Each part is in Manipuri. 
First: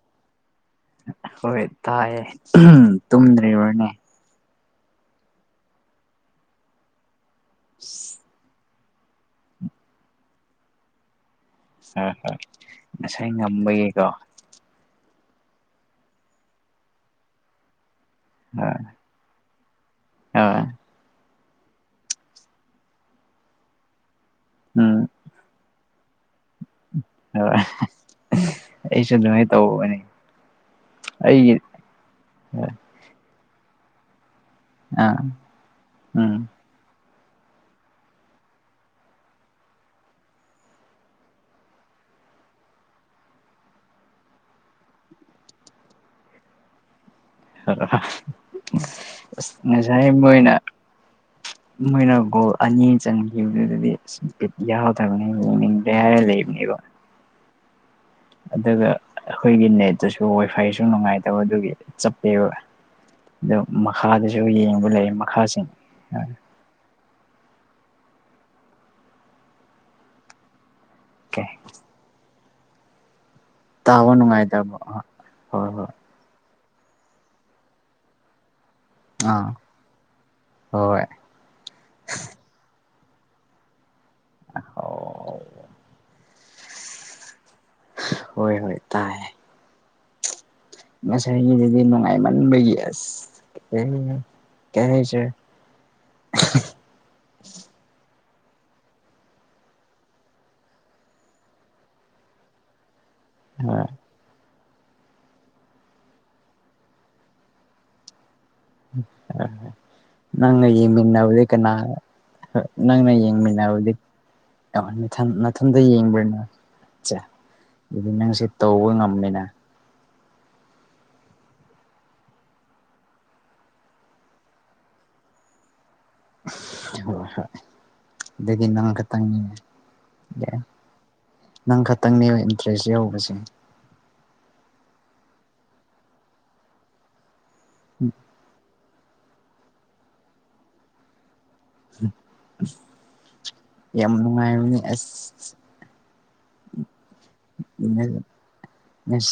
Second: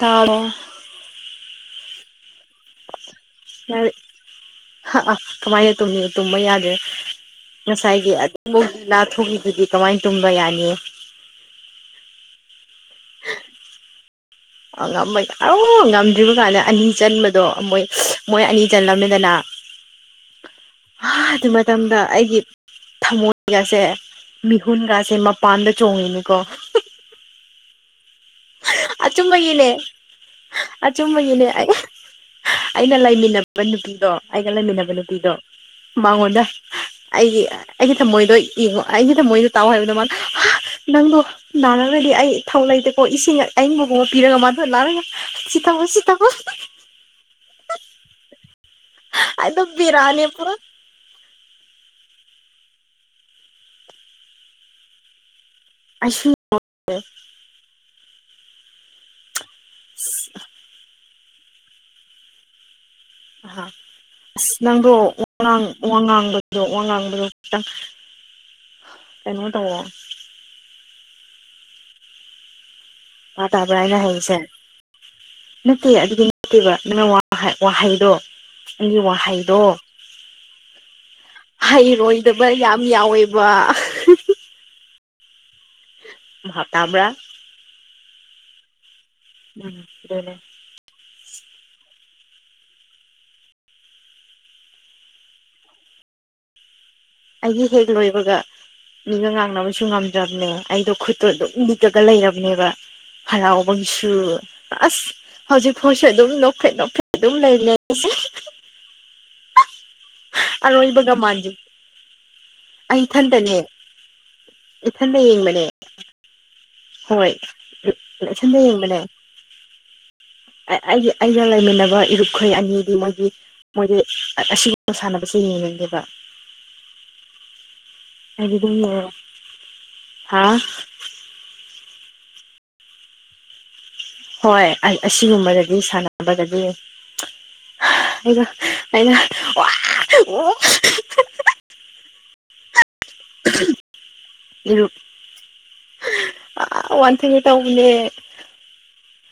ꯇꯥꯔꯣ ꯍꯣꯏ ꯇꯥꯏꯌꯦ [unintelligible] ꯇꯨꯝꯗ꯭ꯔꯤꯕꯅꯦ [unintelligible] ꯀꯝꯃꯥꯏꯅ ꯇꯨꯝꯅꯤ ꯇꯨꯝꯕ ꯌꯥꯗꯦ ꯉꯁꯥꯏꯒꯤ [unintelligible] ꯀꯝꯃꯥꯏ ꯇꯨꯝꯕ ꯌꯥꯅꯤ ꯍꯣꯏ ꯍꯣꯏ ꯉꯁꯥꯏ ꯉꯝꯕꯒꯤꯀꯣ ꯑ ꯉꯝꯃꯣꯏ ꯑ ꯉꯝꯗ꯭ꯔꯤꯕ ꯀꯥꯟꯗ ꯑꯅꯤ ꯆꯟꯕꯗꯣ ꯃꯣꯏ ꯃꯣꯏ ꯑꯅꯤ ꯍꯣꯏ ꯆꯜꯂꯝꯃꯤꯗꯅ ꯍꯣꯏ [unintelligible] ꯑꯗꯨ ꯃꯇꯝꯗ ꯑꯩꯒꯤ ꯊꯃꯣꯏꯒꯁꯦ ꯎꯝ ꯃꯤꯍꯨꯟꯒꯥꯁꯦ ꯃꯄꯥꯟꯗ ꯆꯣꯡꯉꯤꯅꯤꯀꫭ [unintelligible] ꯑꯩꯁꯨ ꯑꯗꯨꯃꯥꯏꯅ ꯑꯆꯨꯝꯕꯒꯤꯅꯦ ꯇꯧꯕꯅꯦ ꯑꯆꯨꯝꯕꯒꯤꯅꯦ ꯑꯩꯒꯤ [unintelligible] ꯑꯩꯅ ꯂꯩꯃꯤꯟꯅꯕ ꯅꯨꯄꯤꯗꯣ ꯑꯩꯒ ꯂꯩꯃꯤꯟꯅꯕ ꯑꯥ ꯅꯨꯄꯤꯗꯣ ꯃꯉꯣꯟꯗ ꯎꯝ ꯑꯩꯒꯤ ꯑꯩꯒꯤ ꯊꯝꯃꯣꯏꯗꯣ ꯌꯦꯡꯉꫭ ꯑꯩꯒꯤ ꯊꯝꯃꯣꯏꯗꯣ ꯇꯥꯎ ꯍꯥꯏꯕꯗ ꯃꯥꯅ [unintelligible] ꯅꯪꯗꯣ ꯅꯥꯔꯒꯗꯤ ꯑꯩ ꯏꯊꯧ ꯂꯩꯇ ꯑꯣ ꯏꯁꯤꯡ ꯑꯏꯪꯕꯒꯨꯝꯕ ꯄꯤꯔꯒ ꯃꯥꯗꯨ ꯂꯥꯛꯔꯒ ꯁꯤ ꯊꯛꯑꫭ ꯁꯤ ꯊꯛꯑꫭ [unintelligible] [unintelligible] ꯑꯗꯨꯝ ꯉꯁꯥꯏ ꯕꯦꯔꯥꯅꯦ ꯃꯣꯏꯅ ꯄꯨꯔꯥ ꯃꯣꯏꯅ ꯒꯣꯜ ꯑꯅꯤ ꯆꯟꯈꯤꯕꯗꯨꯗꯗꯤ ꯑꯁ ꯕꯤꯠ ꯌꯥꯎꯗꯕꯅꯦꯕ ꯌꯦꯡꯅꯤꯡꯗ꯭ꯔꯦ ꯍꯥꯏꯔ ꯑꯩꯁꯨ ꯂꯩꯕꯅꯦꯕ ꯑꯗꯨꯒ ꯑꯩꯈꯣꯏꯒꯤ ꯅꯦꯠꯇꯁꯨ ꯋꯥꯏ ꯐꯥꯏꯁꯨ ꯅꯨꯡꯉꯥꯏꯇꯕ ꯑꯗꯨꯒꯤ ꯆꯞꯄꯦꯕ [inaudible] ꯑꯗꯨ ꯑꯥ ꯃꯈꯥꯗꯁꯨ ꯑꯁ ꯌꯦꯡꯕ ꯅꯪꯗꯣ ꯂꯩ ꯋꯥ ꯃꯈꯥꯁꯤꯡ ꯋꯥ ꯉꯥꯡꯕꯗꯨ ꯋꯥ ꯉꯥꯡꯕꯗꯨ ꯈꯤꯇꯪ ꯀꯩꯅꯣ ꯇꯩꯋꯣ ꯥꯀꯩ ꯚꯥꯄ ꯇꯥꯕ꯭ꯔꯥ ꯑꯩꯅ ꯍꯥꯏꯁꯦ ꯅꯨꯡꯉꯥꯏꯇꯕ ꯍꯣꯏ ꯅꯠꯇꯦ ꯍꯣꯏ ꯑꯗꯨꯒꯤ ꯈꯤꯕ ꯅꯪꯅ ꯋꯥꯍꯩꯗꯣ ꯑꯩꯒꯤ ꯑꯥ ꯋꯥꯍꯩꯗꯣ ꯍꯣꯏ ꯍꯩꯔꯣꯏꯗꯕ ꯌꯥꯝ ꯌꯥꯎꯋꯦꯕ ꯍꯤꯍꯤ ꯑꯥꯎ ꯚꯥꯞ ꯇꯕ꯭ꯔ ꯍꯣꯏ ꯍꯣꯏ ꯇꯥꯏ ꯎꯝ ꯑꯗꯨꯅꯦ ꯉꯁꯥꯏꯒꯤꯗꯨꯗꯤ ꯅꯨꯡꯉꯥꯏꯃꯟꯕꯒꯤ ꯑꯁ [unintelligible] ꯑꯩꯒꯤ ꯍꯦꯛ ꯂꯣꯏꯕꯒ ꯃꯤꯒ ꯉꯥꯡꯅꯕꯁꯨ ꯉꯝꯗ꯭ꯔꯕꯅꯦ ꯑꯩꯗꯣ ꯈꯨꯠꯇꯣ ꯑꯗꯨꯝ ꯂꯤꯛꯂꯒ ꯂꯩꯔꯕꯅꯦꯕ ꯍꯔꯥꯎꯕꯒꯤꯁꯨ ꯑꯁ ꯍꯧꯖꯤꯛꯐꯥꯎꯁꯨ ꯑꯗꯨꯝ ꯅꯣꯛꯐꯦꯠ ꯅꯣꯛꯐꯦꯠ ꯑꯗꯨꯝ ꯂꯩꯕꯅꯦ ꯑꯩꯁꯦ ꯑꯥ ꯅꯪ ꯑꯔꯣꯏꯕꯒ ꯌꯦꯃꯤꯟꯅꯕꯗꯤ ꯃꯥꯟꯗꯦ ꯀꯅꯥ ꯑꯩ ꯅꯪꯅ ꯏꯊꯟꯇꯅꯦ ꯌꯦꯡꯃꯤꯟꯕꯗꯤ ꯑꯣ ꯏꯊꯟꯇ ꯅꯊꯟ ꯌꯦꯡꯕꯅꯦ ꯃꯊꯟꯗ ꯌꯦꯡꯕ꯭ꯔꯥ ꯅꯪ ꯑꯠꯆꯥ ꯍꯣꯏ ꯑꯗꯨꯗꯤ ꯅꯪ ꯁꯤ ꯏꯊꯟꯇ ꯇꯧꯕ ꯌꯦꯡꯕꯅꯦ ꯉꯝꯃꯤꯅ ꯑꯩꯒꯤ ꯑꯩꯒ ꯂꯩꯃꯤꯟꯅꯕ ꯏꯔꯨꯞꯈꯣꯏ ꯑꯅꯤꯗꯤ ꯃꯣꯏꯒꯤ ꯃꯣꯏꯗꯤ ꯑꯁꯤꯒꯨꯝꯕ ꯁꯥꯟꯅꯕꯁꯤ ꯌꯦꯡꯉꯥ ꯒꯦꯕ ꯍꯣꯏ ꯍꯣꯏ ꯑꯩꯗꯤ ꯑꯗꯨꯒꯤ ꯑꯗꯨꯝ ꯅꯪ ꯌꯦꯡꯉ ꯈꯛ ꯇꯪꯅꯤꯅꯦ ꯍꯥ ꯅꯪ ꯈꯛꯇꯪꯅꯦ ꯏꯟꯇꯔꯦꯁ ꯌꯥꯎꯕꯁꯦ ꯍꯣꯏ ꯑꯁꯤꯒꯨꯝꯕꯗꯗꯤ ꯁꯥꯟꯅꯕꯗꯗꯤ ꯍꯥ ꯑꯩꯩꯅ ꯑꯩꯅ ꯋꯥ ꯋꯥ ꯋꯥ ꯍꯤꯍꯤꯍꯤ ꯌꯥꯝ ꯅꯨꯡꯉꯥꯏꯕꯅꯦ ꯑꯁ ꯑꯥ ꯋꯥꯟꯊꯒꯦ ꯇꯧꯕꯅꯦ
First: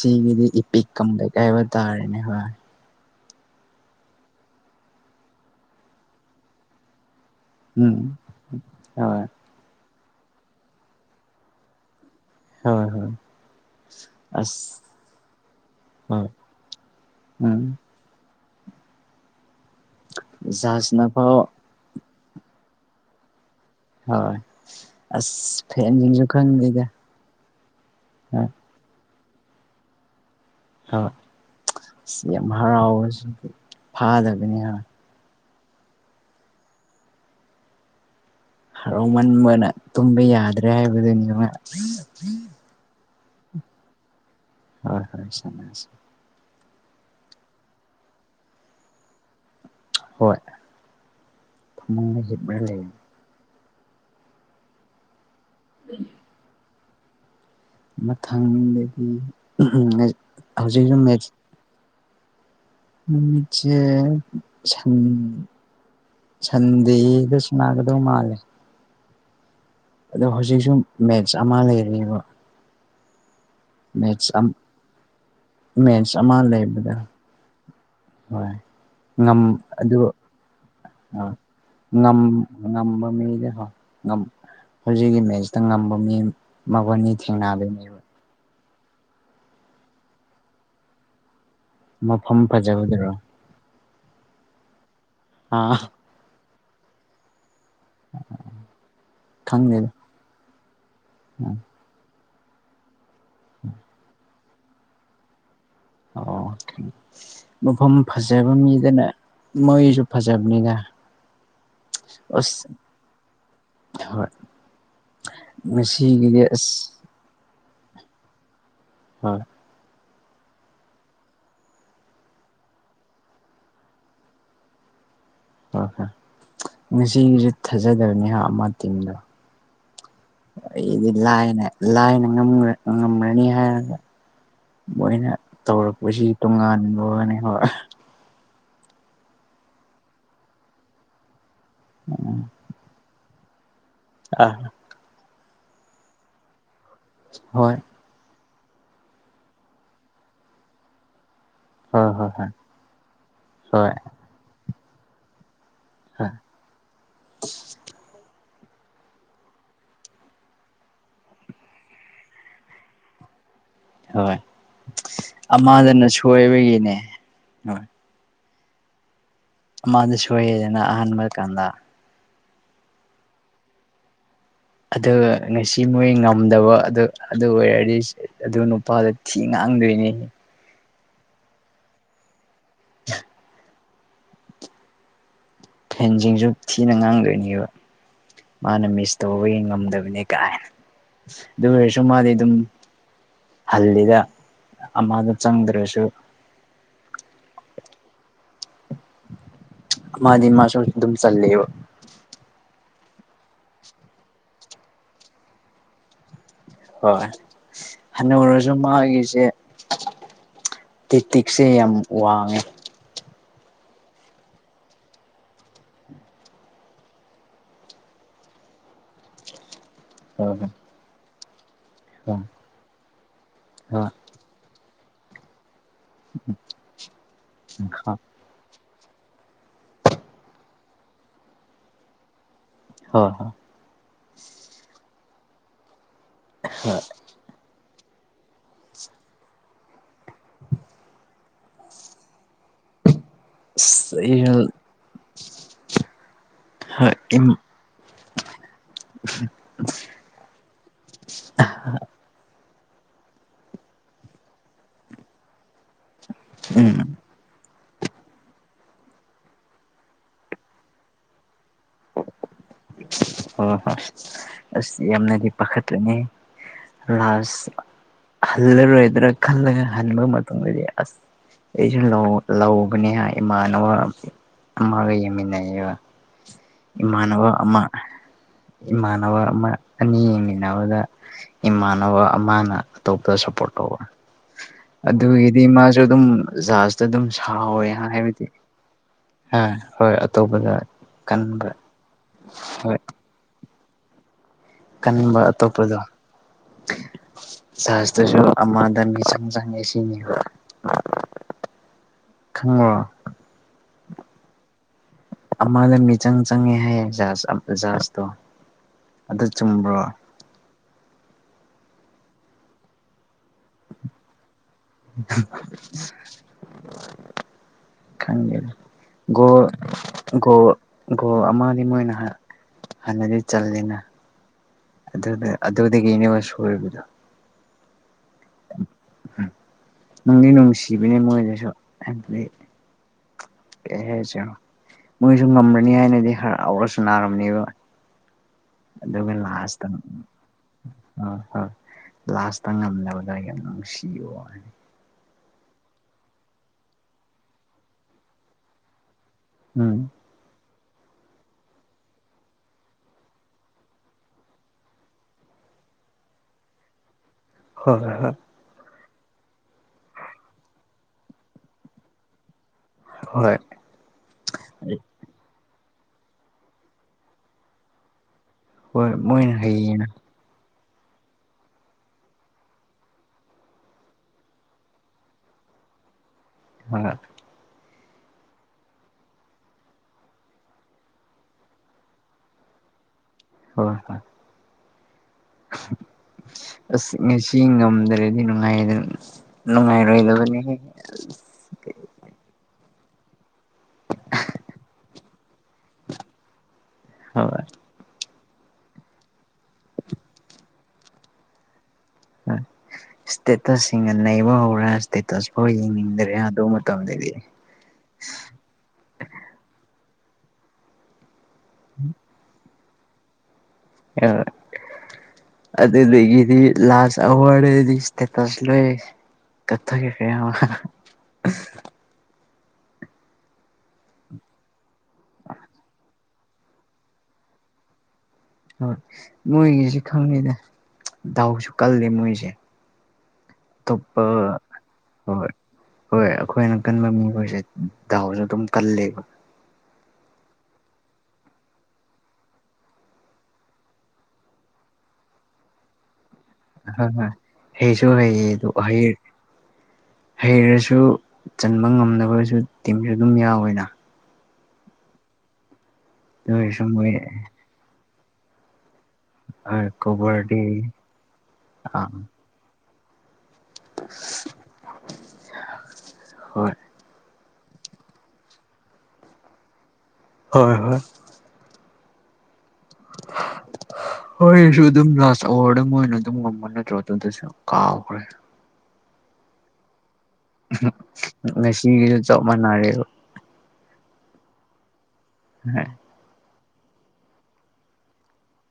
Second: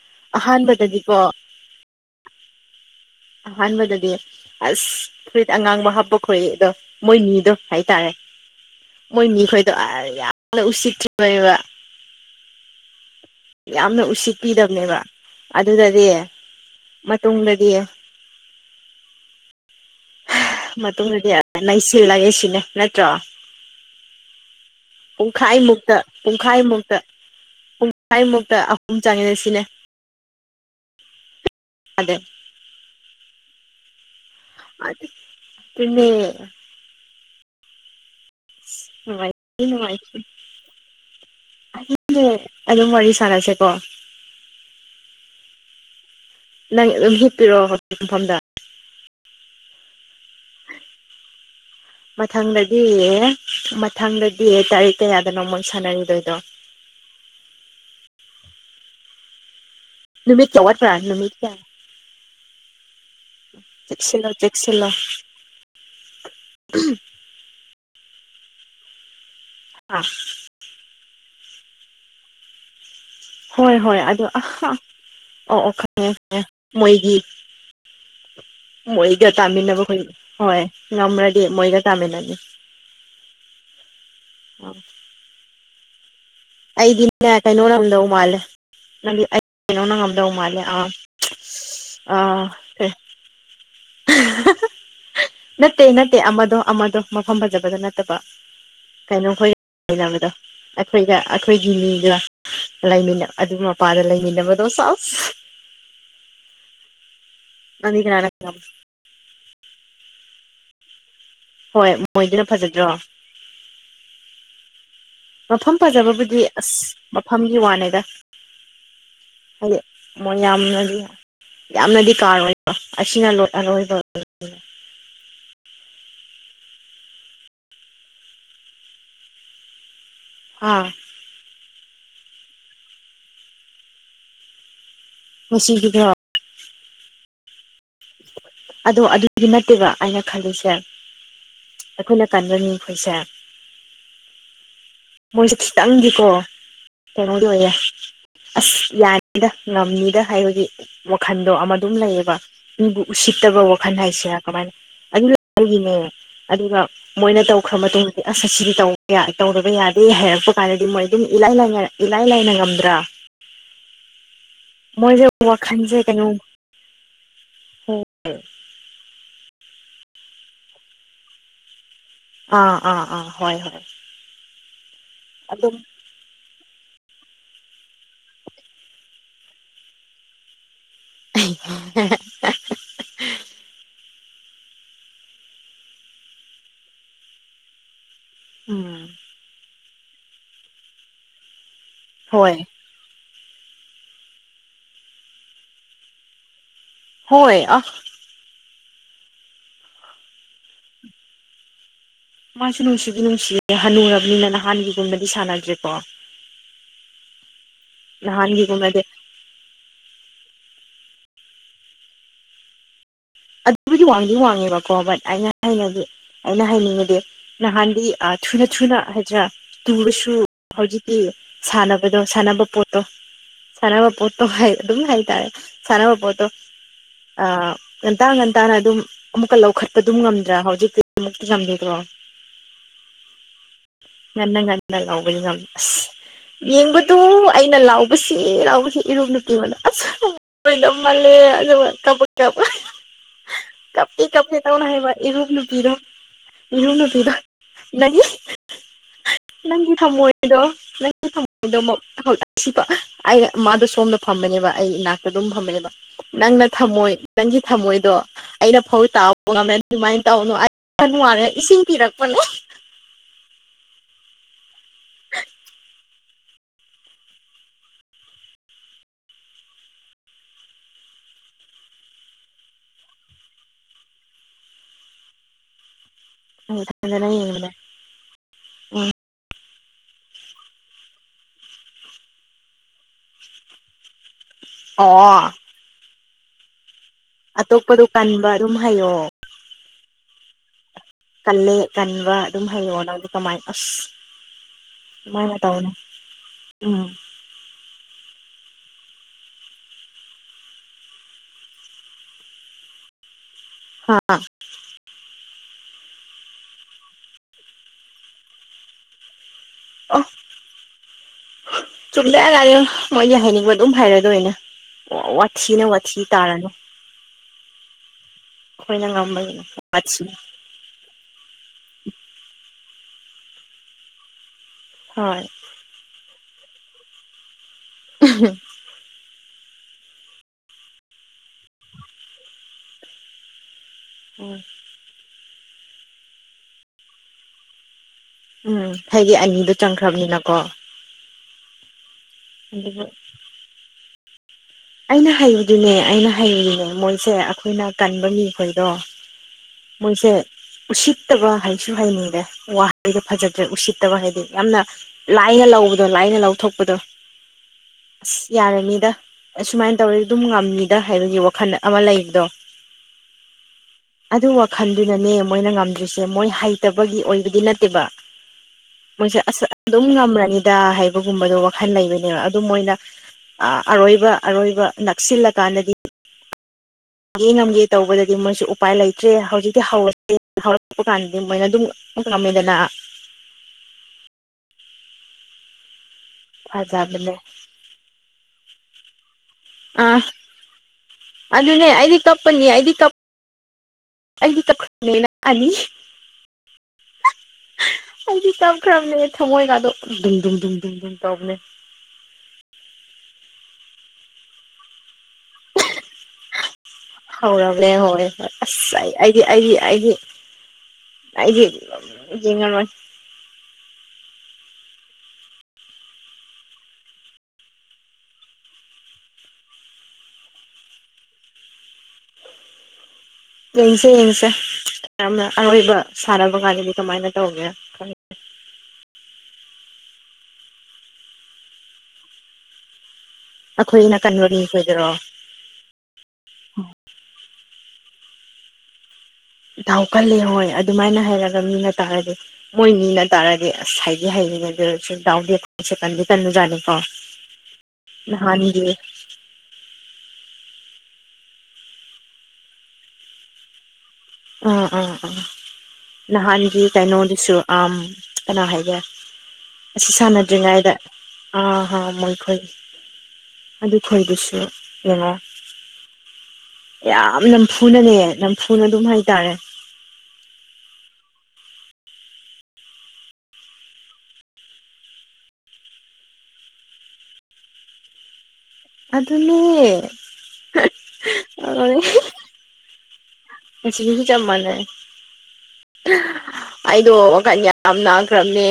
ꯁꯤꯒꯤꯗꯤ ꯏꯄꯤꯛ ꯀꯝꯕꯩ ꯑꯍꯥꯟꯕꯗꯗꯤꯀꯣ ꯀꯥꯏꯕ ꯇꯥꯔꯦꯅꯦ ꯍꯣꯏ ꯑꯍꯥꯟꯕꯗꯗꯤ ꯑꯁ ꯐꯨꯔꯤꯠ ꯑꯉꯥꯡꯕ ꯍꯥꯞꯄ ꯈꯣꯏꯗꯣ ꯃꯣꯏꯃꯤꯗꯣ ꯍꯥꯏ ꯇꯥꯔꯦ ꯎꯝ ꯍꯣꯏ ꯃꯣꯏ ꯃꯤ ꯈꯣꯏꯗꯣ ꯑꯥꯏ ꯌꯥꯝꯅ ꯎꯁꯤꯠꯇꯔꯤꯅꯦꯕ ꯍꯣꯢ ꯍꯣꯢ ꯌꯥꯝꯅ ꯎꯁꯤꯠꯄꯤꯗꯕꯅꯦꯕ ꯑꯗꯨꯗꯗꯤ ꯍꯣꯏ ꯎꯝ ꯃꯇꯨꯡꯗꯗꯤ ꯍꯥ ꯃꯇꯨꯡꯗꯗꯤ ꯖꯍꯥꯖꯅꯐꯥꯎ ꯅꯩꯁꯤꯜꯂꯒꯦ ꯁꯤꯅꯦ ꯅꯠꯇ꯭ꯔꯣ ꯍꯣꯏ ꯑꯁ ꯄꯨꯡꯈꯥꯏꯃꯨꯛꯇ ꯐꯦꯟꯁꯤꯡꯁꯨ ꯈꯪꯗꯦꯗ ꯄꯨꯡꯈꯥꯏꯃꯨꯛꯇ ꯈꯥꯏ ꯃꯨꯛꯇ ꯑꯍꯨꯝ ꯆꯪꯉꯦ ꯁꯤꯅꯦ ꯑꯗꯩ ꯍꯣꯏ ꯌꯥꯝ ꯍꯔꯥꯎꯌꯦ ꯐꯥꯗꯕꯅꯤ ꯍꯣꯏ ꯇꯨꯝꯅꯤꯡꯉꯦ ꯍꯔꯥꯎꯃꯟꯕꯅ ꯅꯨꯡꯉꯥꯏꯈꯤ ꯇꯨꯝꯕ ꯌꯥꯗ꯭ꯔꯦ ꯍꯥꯏꯕꯗꯨꯅꯤꯕ ꯆꯔꯁꯦ ꯀꯣ [unintelligible] ꯅꯪ ꯑꯗꯨꯝ ꯍꯤꯞꯄꯤꯔꯛꯣ ꯃꯐꯝꯗ ꯍꯣꯏ ꯐꯃꯨꯡꯗ ꯍꯤꯞꯂꯒ ꯃꯊꯪꯗꯗꯤ ꯂꯩ ꯃꯊꯪꯗꯗꯤ ꯇꯥꯔꯤꯛ ꯀꯌꯥꯗꯅꯣ ꯃꯣꯏ ꯁꯥꯟꯅꯔꯤꯗꯣꯏꯗꯣ ꯃꯊꯪꯗꯗꯤ ꯅꯨꯃꯤꯠ ꯀꯌꯥ ꯋꯥꯠꯄ꯭ꯔꯥ ꯍꯧꯖꯤꯛꯅ ꯃꯦꯠꯁ ꯅꯨꯃꯤꯠ ꯀꯌꯥ ꯅꯨꯃꯤꯠꯁꯦ ꯆꯦꯛꯁꯤꯜꯂꯣ ꯆꯦꯛꯁꯤꯜꯂꯣ ꯁꯟ ꯁꯟꯗꯦꯗ ꯁꯟꯅꯥꯒꯗꯧ ꯃꯥꯜꯂꯦ ꯑꯥ ꯑꯗꯣ ꯍꯧꯖꯤꯛꯁꯨ ꯃꯦꯠꯁ ꯑꯃ ꯂꯩꯔꯤꯕ ꯍꯣꯏ ꯍꯣꯏ ꯑꯗꯣ ꯃꯦꯠꯁ ꯑ ꯍꯥ ꯑꯣꯑꯣ ꯈꯪꯉꯦ ꯃꯦꯠꯁ ꯑꯃ ꯈꯪꯉꯦ ꯂꯩꯕꯗ ꯃꯣꯏꯒꯤ ꯍꯣꯏ ꯃꯣꯏꯒ ꯉꯝ ꯇꯥꯃꯤꯟꯅꯕ ꯑꯗꯨ ꯑꯩꯈꯣꯏ ꯍꯣꯏ ꯑ ꯉꯝꯃ꯭ꯔꯗꯤ ꯃꯣꯏꯒ ꯉꯝ ꯇꯥꯃꯤꯟꯅꯅꯤ ꯉꯝꯕ ꯃꯤꯅꯤ ꯀꯣ ꯉꯝ ꯍꯧꯖꯤꯛꯀꯤ ꯃꯦꯠꯁꯇ ꯉꯝꯕ ꯃꯤ ꯃꯕꯥꯅꯤ ꯑꯩꯗꯤꯅꯦ ꯀꯩꯅꯣ ꯅ ꯊꯦꯡꯅꯗꯣꯏꯅꯦꯕ ꯉꯝꯗꯧ ꯃꯥꯜꯂꯦ ꯅꯪꯗꯤ ꯑꯩ ꯀꯩꯅꯣ ꯅꯉꯝꯗꯧ ꯃꯥꯜꯂꯦ ꯑꯥ ꯃꯐꯝ ꯑꯥ ꯐꯖꯕꯗꯨꯔꯣ ꯑꯥ ꯅꯠꯇꯦ ꯅꯠꯇꯦ ꯑꯃꯗꯣ ꯑꯃꯗꯣ ꯃꯐꯝ ꯐꯖꯕ ꯅꯠꯇꯕ ꯀꯩꯅꯣ ꯈꯪꯗꯦꯗ ꯈꯣꯏꯒꯅꯕꯗꯣ ꯑꯩꯈꯣꯏꯒ ꯑꯩꯈꯣꯏꯒꯤ ꯃꯤꯒ ꯂꯩꯃꯤꯟꯅ ꯑꯗꯨ ꯃꯄꯥꯗ ꯂꯩꯃꯤꯟꯅꯕꯗꯣ ꯁꯥꯥꯎ ꯑꯣ ꯃꯐꯝ ꯅꯪꯗꯤ ꯀꯅꯥꯅ ꯐꯖꯕ ꯃꯤꯗꯅ ꯃꯣꯏꯁꯨ ꯐꯖ ꯖꯝꯅꯤꯅ ꯍꯣꯏ ꯃꯣꯏꯗꯨꯅ ꯐꯖꯗ꯭ꯔꯣ ꯍꯣꯏ ꯃꯐꯝ ꯐꯥꯖꯕꯕꯨꯗꯤ ꯑꯁ ꯃꯐꯝ ꯋꯥꯅꯦꯗ ꯍꯣꯏ ꯃꯌꯥꯝꯅꯗꯤ ꯌꯥꯝꯅꯗꯤ ꯀꯥꯔ ꯑꯣꯏꯕ ꯑꯁꯤꯅ ꯑꯣꯏꯕ ꯍꯣꯏ ꯍꯣꯏ ꯉꯁꯤꯒꯤꯁꯨ ꯊꯥꯖꯗꯕꯅꯤꯍꯥ ꯑꯃ ꯇꯤꯝꯗꯣ ꯑꯥ ꯑꯩꯗꯤ ꯂꯥꯏꯅ ꯂꯥꯏꯅ ꯉꯝ ꯉꯝꯈ꯭ꯔꯅꯤ ꯍꯥꯏꯔꯒ ꯃꯣꯏꯅ ꯉꯁꯤꯒꯤꯗꯣ ꯇꯧꯔꯛꯄꯁꯤ ꯇꯣꯉꯥꯟꯕꯋꯥꯅꯤ ꯍꯣꯏ ꯑꯗꯣ ꯑꯗꯨꯗꯤ ꯅꯠꯇꯦꯕ ꯑꯩꯅ ꯈꯜꯂꯤꯁꯦ ꯑꯩꯈꯣꯏꯅ ꯀꯟꯕꯃꯤꯈꯣꯏꯁꯦ ꯑ ꯃꯣꯏꯁꯦ ꯈꯤꯇꯪꯗꯤꯀꯣ ꯀꯩꯅꯣꯗꯤ ꯑꯣꯏꯌꯦ ꯍꯣꯏ ꯑꯁ ꯌꯥꯅꯤꯗ ꯉꯝꯅꯤꯗ ꯍꯥꯏꯕꯒꯤ ꯋꯥꯈꯟꯗꯣ ꯑꯃ ꯑꯗꯨꯝ ꯍꯣꯏ ꯍꯣꯏ ꯂꯩꯌꯦꯕ ꯍꯣꯏ ꯃꯤꯕꯨ ꯠꯇꯕ ꯍꯣꯏ ꯋꯥꯈꯜ ꯍꯥꯏꯁꯦ ꯀꯃꯥꯏꯅ ꯑꯗꯨ ꯑꯩꯒꯤꯅꯦ ꯍꯣꯏ ꯑꯗꯨꯒ ꯃꯣꯏꯅ ꯇꯧꯈ꯭ꯔ ꯃꯇꯨꯡꯗꯗꯤ ꯑ ꯑꯁꯤꯗꯤ ꯇꯧꯗꯕ ꯌꯥꯗꯦ ꯍꯥꯏꯔꯛꯄ ꯀꯥꯟꯗꯗꯤ ꯃꯣꯏ ꯑꯗꯨꯝ ꯏꯂꯥꯏ ꯂꯥꯏꯅ ꯏꯂꯥꯏ ꯂꯥꯏꯅ ꯉꯝꯗ꯭ꯔꯥ ꯍꯣꯏ ꯃꯣꯏꯁꯦ ꯋꯥꯈꯜꯁꯦ ꯑꯃꯗꯨꯅ ꯀꯩꯅꯣ ꯁꯣꯏꯕꯒꯤꯅꯦ ꯍꯣꯏ [unintelligible] ꯃꯥꯗꯣ ꯁꯣꯏꯔꯦꯗꯅ ꯑꯍꯥꯟꯕ ꯀꯥꯟꯗ ꯑꯥ ꯑꯥ ꯑꯥ ꯍꯣꯏ ꯍꯣꯏ ꯑꯗꯨ ꯑꯗꯨꯝ ꯉꯁꯤ ꯃꯣꯏ ꯉꯝꯗꯕ ꯑꯗꯨ ꯑꯗꯨ ꯑꯣꯏꯔꯗꯤ ꯑꯗꯨ ꯅꯨꯄꯥꯗ ꯊꯤ ꯉꯥꯡꯗꯣꯏꯅꯦ ꯍꯥꯍꯥꯍꯥ ꯐꯦꯟꯁꯤꯡꯁꯨ ꯊꯤꯅ ꯉꯥꯡꯗꯣꯏꯅꯦꯕ ꯃꯥꯅ ꯎꯝ ꯃꯤꯁ ꯇꯧꯕꯒꯤ ꯉꯝꯗꯕ ꯀꯥꯏꯅ ꯑꯗꯨ ꯑꯣꯏꯔꯁꯨ ꯃꯥꯗꯤ ꯑꯗꯨꯝ ꯍꯣꯏ ꯍꯜꯂꯤꯗ ꯑꯃꯗ ꯆꯪꯗ꯭ꯔꯁꯨ ꯍꯣꯏ ꯑ ꯑꯃꯗꯤ ꯃꯥꯁꯨ ꯑꯗꯨꯝ ꯆꯜ ꯂꯦꯕ ꯃꯥꯁꯨ ꯅꯨꯡꯁꯤꯗꯤ ꯅꯨꯡꯁꯤ ꯍꯟꯅꯨꯔꯕꯅꯤꯅ ꯅꯍꯥꯟꯒꯤꯒꯨꯝꯕꯗꯤ ꯁꯥꯟꯅꯗ꯭ꯔꯦꯀꯣ ꯍꯣꯏ ꯍꯅꯨꯔꯁꯨ ꯅꯍꯥꯟꯒꯤꯒꯨꯝꯕꯗꯤ ꯃꯥꯒꯤꯁꯦ ꯇꯤꯛ ꯇꯤꯛꯁꯦ ꯌꯥꯝ ꯋꯥꯡꯉꯦꯕ ꯑꯗꯨꯕꯨꯗꯤ ꯋꯥꯡꯗꯤ ꯋꯥꯡꯉꯦꯕꯀꯣ ꯕꯠ ꯑꯩꯅ ꯍꯥꯏ ꯑꯩꯅ ꯍꯥꯏꯅꯤꯡꯕꯗꯤ ꯅꯍꯥꯟꯗꯤ ꯑꯥ ꯊꯨꯅ ꯊꯨꯅ ꯍꯥꯏꯗꯔꯥ ꯇꯨꯔꯁꯨ ꯍꯣꯏ ꯍꯧꯖꯤꯛꯇꯤ ꯁꯥꯟꯅꯕꯗꯣ ꯍꯣꯏ ꯁꯥꯟꯅꯕ ꯄꯣꯠꯇꯣ ꯁꯥꯟꯅꯕ ꯍꯣꯏ ꯄꯣꯠꯇꯣ ꯍꯥꯏ ꯑꯗꯨꯝ ꯍꯥꯏꯇꯥꯔꯦ [unintelligible] ꯉꯟꯇꯥ ꯉꯟꯇꯥꯅ ꯑꯗꯨꯝ ꯑꯃꯨꯛꯀ ꯂꯧꯈꯠꯄ ꯑꯗꯨꯝ ꯉꯝꯗ꯭ꯔꯥ ꯍꯧꯖꯤꯛꯇꯤ ꯑꯃꯨꯛ ꯉꯝꯗ꯭ꯔꯦꯀꯣ ꯍꯣ ꯍꯣ ꯉꯟꯅ ꯉꯟꯅ ꯂꯥꯎꯕꯗꯤ ꯉꯝ ꯑꯁ ꯌꯦꯡꯕꯗꯨ ꯑꯩꯅ ꯂꯥꯎ [unintelligible] [unintelligible] [unintelligible] [unintelligible] ꯑꯁ ꯑꯩꯁꯨ ꯍꯣꯏ ꯎꯝ ꯁꯤꯄ ꯑꯩꯅ ꯃꯥꯗꯣ ꯁꯣꯝꯗ ꯐꯝꯕꯅꯦꯕ ꯑꯩ ꯏꯅꯥꯛꯇ ꯑꯗꯨꯝ ꯐꯝꯕꯅꯦꯕ ꯅꯪꯅ ꯊꯝꯃꯣꯏ ꯅꯪꯒꯤ [unintelligible] ꯍꯣꯏ ꯍꯣꯏ ꯑꯁ ꯌꯥꯝꯅꯗꯤ ꯄꯥꯈꯠꯄꯅꯦ ꯂꯥꯁ ꯈꯜꯂꯂꯣꯏꯗ꯭ꯔꯥ ꯈꯜꯂꯒ ꯍꯜꯕ ꯃꯇꯝ ꯑꯣꯏꯔꯦ ꯑꯁ ꯑꯩꯁꯨ ꯂꯧꯎ ꯂꯧꯕꯅꯦ ꯍꯥꯏ ꯏꯃꯥꯟꯅꯕ ꯑꯃꯒ ꯌꯦꯡꯃꯤꯟꯅꯩꯌꯦꯕ [unintelligible] ꯑꯥ ꯎꯝ ꯏꯃꯥꯟꯅꯕ ꯑꯃ ꯑꯅꯤ ꯌꯦꯡꯃꯤꯟꯅꯕꯗ ꯏꯃꯥꯟꯅꯕ ꯑꯃꯅ ꯑꯇꯣꯞꯄ ꯁꯞ ꯄꯔꯣꯠ ꯇꯧꯕ ꯑꯣ ꯑꯗꯨꯒꯤꯗꯤ ꯃꯥꯁꯨ ꯑꯗꯨꯝ ꯖꯥꯁ ꯇꯗꯨꯝ ꯁꯥꯎꯋꯦ ꯑꯇꯣꯞꯄꯗꯣ ꯍꯥꯏꯕꯗꯤ ꯀꯟꯕ ꯑꯗꯨꯝ ꯍꯩꯌꯣ ꯍꯥ ꯍꯣꯏ ꯑꯇꯣꯞꯄꯗ ꯀꯟꯕ ꯀꯜꯂꯦ ꯀꯟꯕ ꯑꯗꯨꯝ ꯍꯣꯏ ꯍꯩꯌꯣꯅ ꯑꯗꯨ ꯀꯃꯥꯏꯅ ꯑꯁ ꯀꯟꯕ ꯑꯗꯨꯃꯥꯏꯅ ꯇꯧꯅꯨ ꯑꯇꯣꯞꯄꯗꯣ ꯎꯝ ꯖꯁꯇꯨꯁꯨ [unintelligible] ꯈꯪꯉꯔꯣ ꯍꯥ ꯑꯃꯗ ꯃꯤꯆꯪ ꯆꯪꯉꯦ ꯍꯥꯏꯌꯦ ꯖꯍꯥꯖ ꯖꯍꯥꯖꯇꯣ ꯑꯗꯨ ꯆꯨꯝꯕ꯭ꯔꯣ [unintelligible] ꯃꯣꯏ ꯑꯗꯨꯝ ꯍꯥꯏꯔꯗꯣꯏꯅꯦ ꯑꯣ ꯋꯥꯊꯤꯅꯦ ꯋꯥꯊꯤ ꯇꯥꯔꯅꯨ ꯈꯪꯗꯦꯅꯤ ꯑꯩꯈꯣꯏꯅ ꯒꯣꯜ ꯉꯝꯕꯒꯤꯅꯦ ꯋꯥꯊꯤ ꯒꯣ ꯒꯣꯜ ꯑꯃꯥꯗꯤ ꯃꯣꯏꯅ ꯍꯥ ꯍꯟꯅꯗꯤ ꯆꯜꯂꯦꯅ ꯍꯣꯏ ꯑꯗꯨꯗ ꯑꯗꯨꯗꯒꯤꯅꯦꯕ ꯁꯣꯏꯕꯗꯣ [unintelligible] ꯅꯨꯡꯗꯤ ꯅꯨꯡꯁꯤꯕꯅꯦ ꯃꯣꯏꯅꯁꯨ ꯍꯥꯏꯕꯗꯤ ꯎꯝ ꯀꯩꯍꯥꯏꯁꯤꯔꯣ ꯃꯣꯏꯁꯨ ꯉꯝꯃꯅꯤ ꯍꯥꯏꯅꯗꯤ ꯍꯔꯥꯎꯔ ꯁꯅꯥꯔꯝꯅꯤꯕ ꯎꯝ ꯍꯥꯏꯗꯤ ꯑꯅꯤꯗꯣ ꯆꯪꯈ꯭ꯔꯕꯅꯤꯅꯀꯣ ꯑꯥ ꯍꯣꯏ ꯂꯥꯁꯇ ꯑꯗꯨꯕꯨ ꯉꯝꯗꯕꯗꯣ ꯑꯦ ꯌꯥꯝ ꯅꯨꯡꯁꯤꯋꯥꯅꯤ ꯑꯩꯅ ꯍꯩꯕꯗꯨꯅꯦ ꯑꯩꯅ ꯍꯩꯔꯨꯔꯤꯅꯦ ꯃꯣꯏꯁꯦ ꯑꯩꯈꯣꯏꯅ ꯀꯟꯕ ꯃꯤꯈꯣꯏꯗꯣ ꯎꯝ ꯃꯣꯏꯁꯦ ꯎꯁꯤꯠꯇꯕ ꯍꯥꯏꯁꯨ ꯍꯥꯏꯅꯤꯡꯗꯦ ꯋꯥꯍꯩꯗ ꯐꯖꯗ꯭ꯔꯦ ꯎꯁꯤꯠꯇꯕ ꯍꯥꯏꯗꯤ ꯌꯥꯝꯅ ꯂꯥꯏꯅ ꯂꯧ ꯇꯨꯗꯣ ꯂꯥꯏꯅ ꯂꯧꯊꯣꯛꯄꯗꯣ ꯍꯣꯏ ꯍꯣꯏ ꯑꯁ ꯌꯥꯔꯅꯤꯗ ꯑꯁꯨꯃꯥꯏꯟ ꯇꯧꯔꯗꯤ ꯑꯗꯨꯝ ꯉꯝꯅꯤꯗ ꯍꯥꯏꯕꯒꯤ ꯋꯥꯈꯜ ꯑꯃ ꯂꯩꯕꯗꯣ ꯍꯣꯏ ꯑꯗꯨ ꯋꯥꯈꯜꯗꯨꯅꯅꯦ ꯃꯣꯏꯅ ꯉꯝꯗ꯭ꯔꯤ ꯁꯦ ꯃꯣꯏ ꯍꯩꯇꯕꯒꯤ ꯑꯣꯏꯕꯗꯤ ꯅꯠꯇꯦꯕ ꯍꯣꯏ ꯃꯣꯏꯁꯦ ꯃꯣꯏꯅ ꯑꯁ ꯑꯗꯨꯝ ꯍꯩꯌꯦꯅ ꯉꯝꯔꯅꯤ ꯗꯥ ꯍꯥꯏꯕꯒꯨꯝꯕꯗꯣ ꯋꯥꯈꯜ ꯂꯩꯕꯅꯦꯕ ꯑꯗꯨ ꯃꯣꯏꯅ ꯑꯥ ꯑꯔꯣꯏꯕ ꯑꯔꯣꯏꯕ ꯅꯛꯁꯤꯜꯂꯀꯥꯟꯗꯗꯤ ꯍꯣꯏ [unintelligible] ꯇꯧꯕꯗꯗꯤ ꯃꯣꯏꯁꯨ ꯎꯄꯥꯏ ꯂꯩꯇ꯭ꯔꯦ ꯍꯧꯖꯤꯛꯇꯤ ꯍꯧꯔꯁꯦ ꯍꯧꯔꯛꯄ ꯀꯥꯟꯗꯗꯤ ꯃꯣꯏꯅ ꯑꯗꯨꯝ ꯉꯝꯃꯦꯗꯅ [inaudible] ꯍꯣꯏ ꯍꯣꯏ [inaudible] ꯑꯁ ꯐꯖꯕꯅꯦ ꯉꯁꯤ ꯉꯝꯗ꯭ꯔꯦꯗꯤ ꯅꯨꯡꯉꯥꯏꯗ ꯑꯥ ꯅꯨꯡꯉꯥꯏꯔꯣꯏꯗꯕꯅꯤ ꯍꯦ ꯑꯁ ꯑꯗꯨꯅꯦ ꯑꯩꯗꯤ ꯀꯞꯄꯅꯤ ꯑꯩꯗꯤ ꯀꯞ [unintelligible] ꯑꯥ ꯍꯣꯏ ꯑꯩꯗꯤ ꯀꯞꯈ꯭ꯔꯕꯅꯦ ꯊꯃꯣꯏꯒꯗꯣ ꯇꯨꯡ ꯇꯨꯡ ꯇꯧꯕꯅꯦ ꯏꯁꯇꯦꯇꯁꯁꯤꯡꯅ ꯅꯩꯕ ꯍꯧꯔꯦ ꯏꯁꯇꯦꯇꯁ ꯐꯥꯎ ꯌꯦꯡꯅꯤꯡꯗ꯭ꯔꯦ ꯑꯗꯨ ꯃꯇꯝꯗꯗꯤ ꯍꯧꯔꯕꯅꯦ ꯍꯣꯏ ꯍꯣꯏ ꯑꯁ ꯑꯩ ꯑꯩꯗꯤ ꯑꯩꯗꯤ ꯑꯩꯗꯤ ꯑꯩꯗꯤ ꯌꯦꯡꯉꯔꯣ ꯑꯣꯏ ꯑꯗꯨꯗꯒꯤꯗꯤ ꯂꯥꯁ ꯑꯋꯔꯗꯗꯤ ꯏꯁꯇꯦꯇꯁ ꯂꯣꯏ ꯀꯛꯊꯠꯈꯔꯦ ꯍꯥꯏ ꯑꯃ ꯌꯦꯡꯁꯤ ꯌꯦꯡꯁꯦ ꯌꯥꯝꯅ ꯑꯔꯣꯏꯕ ꯁꯥꯟꯅꯕ ꯀꯥꯟꯗꯗꯤ ꯀꯃꯥꯏꯅ ꯇꯧꯒꯦꯔ ꯈꯪꯗꯦ ꯍꯣꯏ ꯃꯣꯏꯒꯤꯁꯤ ꯈꯪꯗꯦꯗ ꯗꯥꯎꯁꯨ ꯀꯜꯂꯦ ꯃꯣꯏꯁꯦ ꯑꯩꯈꯣꯏꯅ ꯑꯇꯣꯞꯄ ꯀꯟꯕ ꯃꯤꯈꯣꯏꯗꯔꯣ ꯍꯣꯏ ꯍꯣꯏ ꯑꯩꯈꯣꯏꯅ ꯀꯟꯕ ꯃꯤꯍꯣꯏꯁꯦ ꯗꯥꯥꯎꯁꯨ ꯑꯗꯨꯝ ꯀꯜꯂꯦꯕ ꯗꯥꯥꯎ ꯀꯜꯂꯦ ꯍꯣꯏ ꯑꯗꯨꯃꯥꯏꯅ ꯍꯥꯏꯔꯒ ꯃꯤꯅ ꯇꯥꯔꯗꯤ ꯃꯣꯏ ꯃꯤꯅ ꯇꯥꯔꯗꯤ ꯑꯁ ꯍꯥꯏꯗꯤ ꯍꯥꯏꯔꯦꯍꯦ [unintelligible] ꯍꯣꯏ ꯍꯣꯏ ꯍꯩꯁꯨ ꯍꯩꯌꯦ ꯑꯗꯨ ꯅꯍꯥꯟꯒꯤ ꯍꯩ ꯍꯩꯔꯁꯨ ꯆꯟꯕ ꯉꯝꯗꯕꯁꯨ ꯇꯤꯝꯁꯨ ꯑꯗꯨꯝ ꯌꯥꯎꯋꯦꯗ ꯑꯝ ꯑꯝ ꯎꯝ ꯑꯗꯨ ꯅꯍꯥꯟꯒꯤ ꯑꯣꯏꯔꯁꯨ ꯃꯣꯏ ꯀꯩꯅꯣꯗꯨꯁꯨ ꯑꯝ ꯀꯅꯥ ꯍꯥꯏꯒꯦꯔ ꯑꯁ ꯀꯣꯕꯔꯗꯤ ꯁꯥꯟꯅꯗ꯭ꯔꯤꯉꯥꯏꯗ ꯑꯥ ꯑꯥ ꯃꯣꯏꯈꯣꯏ ꯑꯗꯨ ꯈꯣꯏꯗꯨꯁꯨ ꯌꯦꯡꯉꯣ ꯍꯣꯏ ꯌꯥꯝ ꯌꯥꯝ ꯅꯝꯐꯨꯅꯅꯦ ꯅꯝꯐꯨꯅ ꯑꯗꯨꯝ ꯍꯥꯏꯇꯥꯔꯦ ꯍꯣꯏ ꯍꯣꯏ [inaudible] ꯍꯣꯏ ꯑꯗꯨꯁꯨ ꯑꯗꯨꯝ ꯂꯥꯁ ꯑꯥꯋꯥꯔꯗ ꯃꯣꯏꯅ ꯑꯗꯨꯝ ꯉꯝꯕ ꯅꯠꯇ꯭ꯔꯣ ꯑꯗꯨꯗꯁꯨ ꯀꯥꯎꯈ꯭ꯔꯦ ꯑꯗꯨꯅꯦ ꯑꯍꯤ ꯉꯁꯤꯒꯤꯁꯨ ꯆꯞ ꯃꯥꯟꯅꯔꯦ ꯑꯗꯨ [unintelligible] ꯑꯩꯗꯣ ꯋꯥꯈꯟ ꯌꯥꯝ ꯅꯥꯈ꯭ꯔꯕꯅꯦ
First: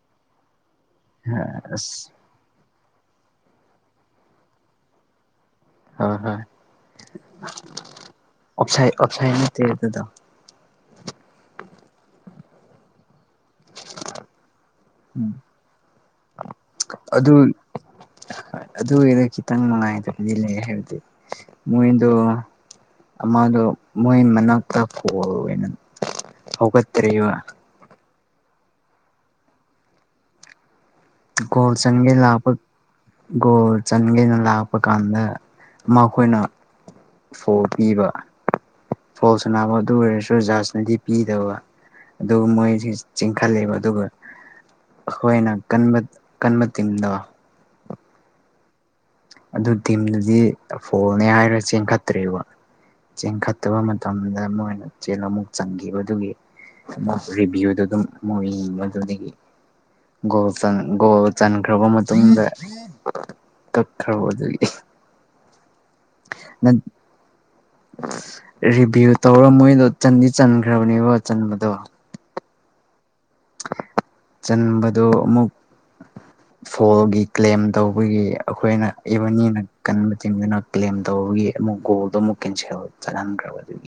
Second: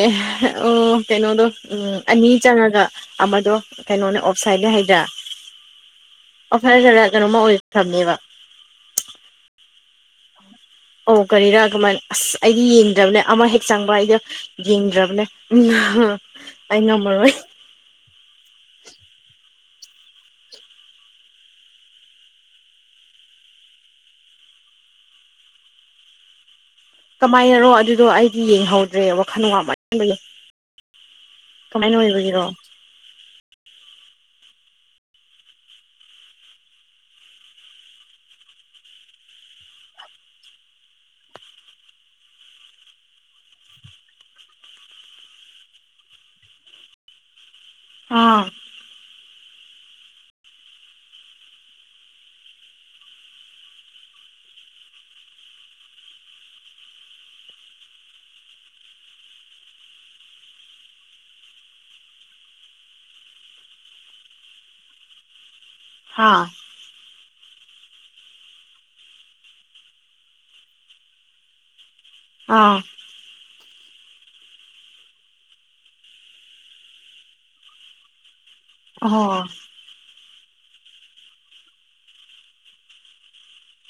ꯎꯝ ꯀꯩꯅꯣꯗꯣ ꯎꯝ ꯑꯁ ꯑꯅꯤ ꯆꯪꯉꯒ ꯑꯃꯗꯣ ꯀꯩꯅꯣꯅꯦ ꯑꯣꯞ ꯁꯥꯏꯠꯅꯦ ꯍꯥꯏꯗ꯭ꯔ ꯍꯣꯏ ꯍꯣꯏ ꯑꯣꯞꯁꯥꯏ [unintelligible] ꯑꯣꯞꯁꯥꯏꯠ ꯅꯠꯇꯦ ꯑꯗꯨꯗꯣ ꯑꯣ ꯀꯔꯤꯔꯥ ꯀꯃꯥꯏꯅ ꯑꯁ ꯑꯩꯗꯤ ꯌꯦꯡꯗ꯭ꯔꯕꯅꯦ ꯑꯃ ꯍꯦꯛ ꯆꯪꯕ ꯑꯩꯗꯣ ꯌꯦꯡꯗ꯭ꯔꯕꯅꯦ ꯎꯝ ꯑꯩ ꯉꯝꯃꯔꯣꯏ ꯑꯗꯨ [inaudible] ꯑꯗꯨꯒꯤꯗ ꯈꯤꯇꯪ ꯅꯨꯉꯥꯏꯇꯕꯗꯤꯂꯩꯌꯦ ꯍꯥꯏꯕꯗꯤ ꯃꯣꯏꯗꯣ ꯑꯃꯗꯣ ꯃꯣꯏ ꯃꯅꯥꯛꯇꯅ ꯍꯧꯒꯠ ꯀꯃꯥꯏꯅꯔꯣ ꯑꯗꯨꯗꯣ ꯑꯩꯗꯤ ꯌꯦꯡꯍꯧꯗ꯭ꯔꯦꯕ ꯋꯥꯈꯜ ꯋꯥꯃꯟꯕꯒꯤ ꯒꯣꯜ ꯀꯃꯥꯏꯅ ꯆꯪꯒꯦ ꯑꯣꯏꯕꯒꯤꯔꯣ ꯂꯛꯄ ꯒꯣꯜ ꯆꯟꯒꯦꯅ ꯂꯥꯛꯄ ꯀꯥꯟꯗ ꯃꯈꯣꯏꯅ ꯐꯣꯜ ꯄꯤꯕ ꯐꯣꯜꯁ ꯁꯟꯅꯥꯕ ꯑꯗꯨ ꯑꯣꯏꯔꯁꯨ ꯖꯍꯥꯖꯅꯗꯤ ꯄꯤꯗꯕ ꯑꯗꯨꯒ ꯃꯣꯏꯁꯤ ꯆꯤꯡꯈꯠꯂꯦꯕ ꯑꯗꯨꯒ ꯑꯈꯣꯏꯅ ꯀꯟꯕ ꯀꯟꯕ ꯇꯤꯃꯗꯣ ꯑꯥ ꯑꯗꯨ ꯇꯤꯝꯗꯨꯗꯤ ꯐꯣꯜꯅꯦ ꯍꯥꯏꯔ ꯆꯦꯟꯈꯠꯇ꯭ꯔꯦꯕ ꯆꯦꯡ ꯈꯠꯇꯕ ꯃꯇꯝꯗ ꯃꯣꯏꯅ ꯆꯦꯜꯂ ꯑꯃꯨꯛ ꯆꯪꯈꯤꯕꯗꯨꯒꯤ ꯃꯨꯛ ꯔꯤꯚꯤꯌꯨꯗ ꯑꯗꯨꯝ ꯃꯣꯏ ꯑꯗꯨꯗꯒꯤ ꯒꯣꯜ ꯆꯟ ꯒꯣꯜ ꯆꯟꯈ꯭ꯔꯕ ꯃꯇꯨꯡꯗ ꯀꯛ ꯈꯔꯧꯑꯗꯨꯒꯤ ꯍꯥꯥ ꯔꯤꯚꯤꯌꯨ ꯇꯧꯔ ꯃꯣꯏꯗꯣ ꯆꯟꯗꯤ ꯆꯟꯈ꯭ꯔꯕꯅꯦꯕ ꯆꯟꯕꯗꯣ ꯑꯥ ꯆꯟꯕꯗꯣ ꯑꯃꯨꯛ ꯐꯣꯜꯒꯤ ꯀ꯭ꯂꯦꯝ ꯇꯧꯕꯒꯤ ꯑꯩꯈꯣꯏꯅ ꯑꯣ ꯏꯕꯅꯤꯅ ꯀꯟꯕ ꯆꯤꯡꯗꯨꯅ ꯀ꯭ꯂꯦꯝ ꯇꯧꯕꯒꯤ ꯑꯃꯨꯛ ꯒꯣꯜꯗꯣ ꯑꯃꯨꯛ ꯀꯦꯟꯁꯦꯜ ꯆꯠꯍꯟꯈ꯭ꯔꯕ ꯑꯗꯨꯒꯤ